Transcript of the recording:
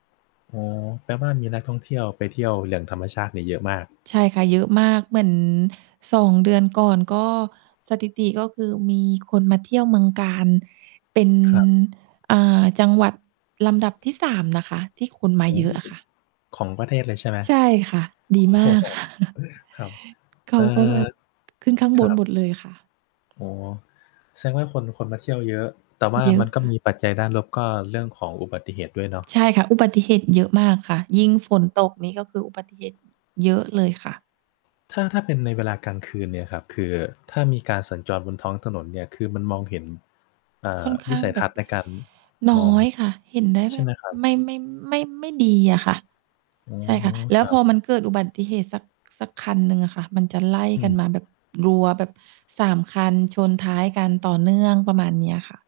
อ๋อ แปลว่ามีนักท่องเที่ยวไปเที่ยว อย่างธรรมชาติเนี่ยเยอะมาก ใช่ค่ะ เยอะมาก เหมือน 2 เดือนก่อน ก็ สถิติ ก็คือมีคนมาเที่ยวเมืองกาญเป็น ครับ อ่า จังหวัดลำดับที่ 3 นะคะ ที่คนมาโอ้ เยอะอะค่ะ ของประเทศเลยใช่ไหม? ใช่ค่ะ โดอ้ีมโฮ าก ค่ะ ครับ เขเอา่อ ก็แบบ ขึ้นข้างคบรันหบ มดเลยค่ะ อ๋อ แสดงว่าคน คนมาเที่ยวเยอะ แต่ว่าเยอมะ ันก็ค่มะ ีปัจจัยด้านลบ ก็เรื่องของอุบัติเหตุด้วยเนาะ ใช่ค่ะ อุบัติเหตุเยอะมากค่ะ ยิ่งฝนตกนี่ ก็คืออุบัติเหตุเยอะเลยค่ะ ถ้า ถ้าเป็นในเวลากลางคืนเนี่ยครับ คือถ้ามีการสัญจรบนท้องถนนเนี่ย คือมันมองเห็น เอ่ค่อ อนขวิ้าสงัยแทบับ ศน์ในการนม้อง อยค่ะ เห็นได้ใชแบ่ไหบ มครับ? ไม่ ไม่ ไม่ ไม่ดีอะค่ะ อ๋อ ใช่ค่ะ แล้ควรัพอบ มันเกิดอุบัติเหตุสัก สักคันหนึ่งอะค่ะ มันจะไล่อืกัม นมาแบบรัวแบบ 3 คันชนท้ายกันต่อเนื่องประมาณนี้อะค่ะ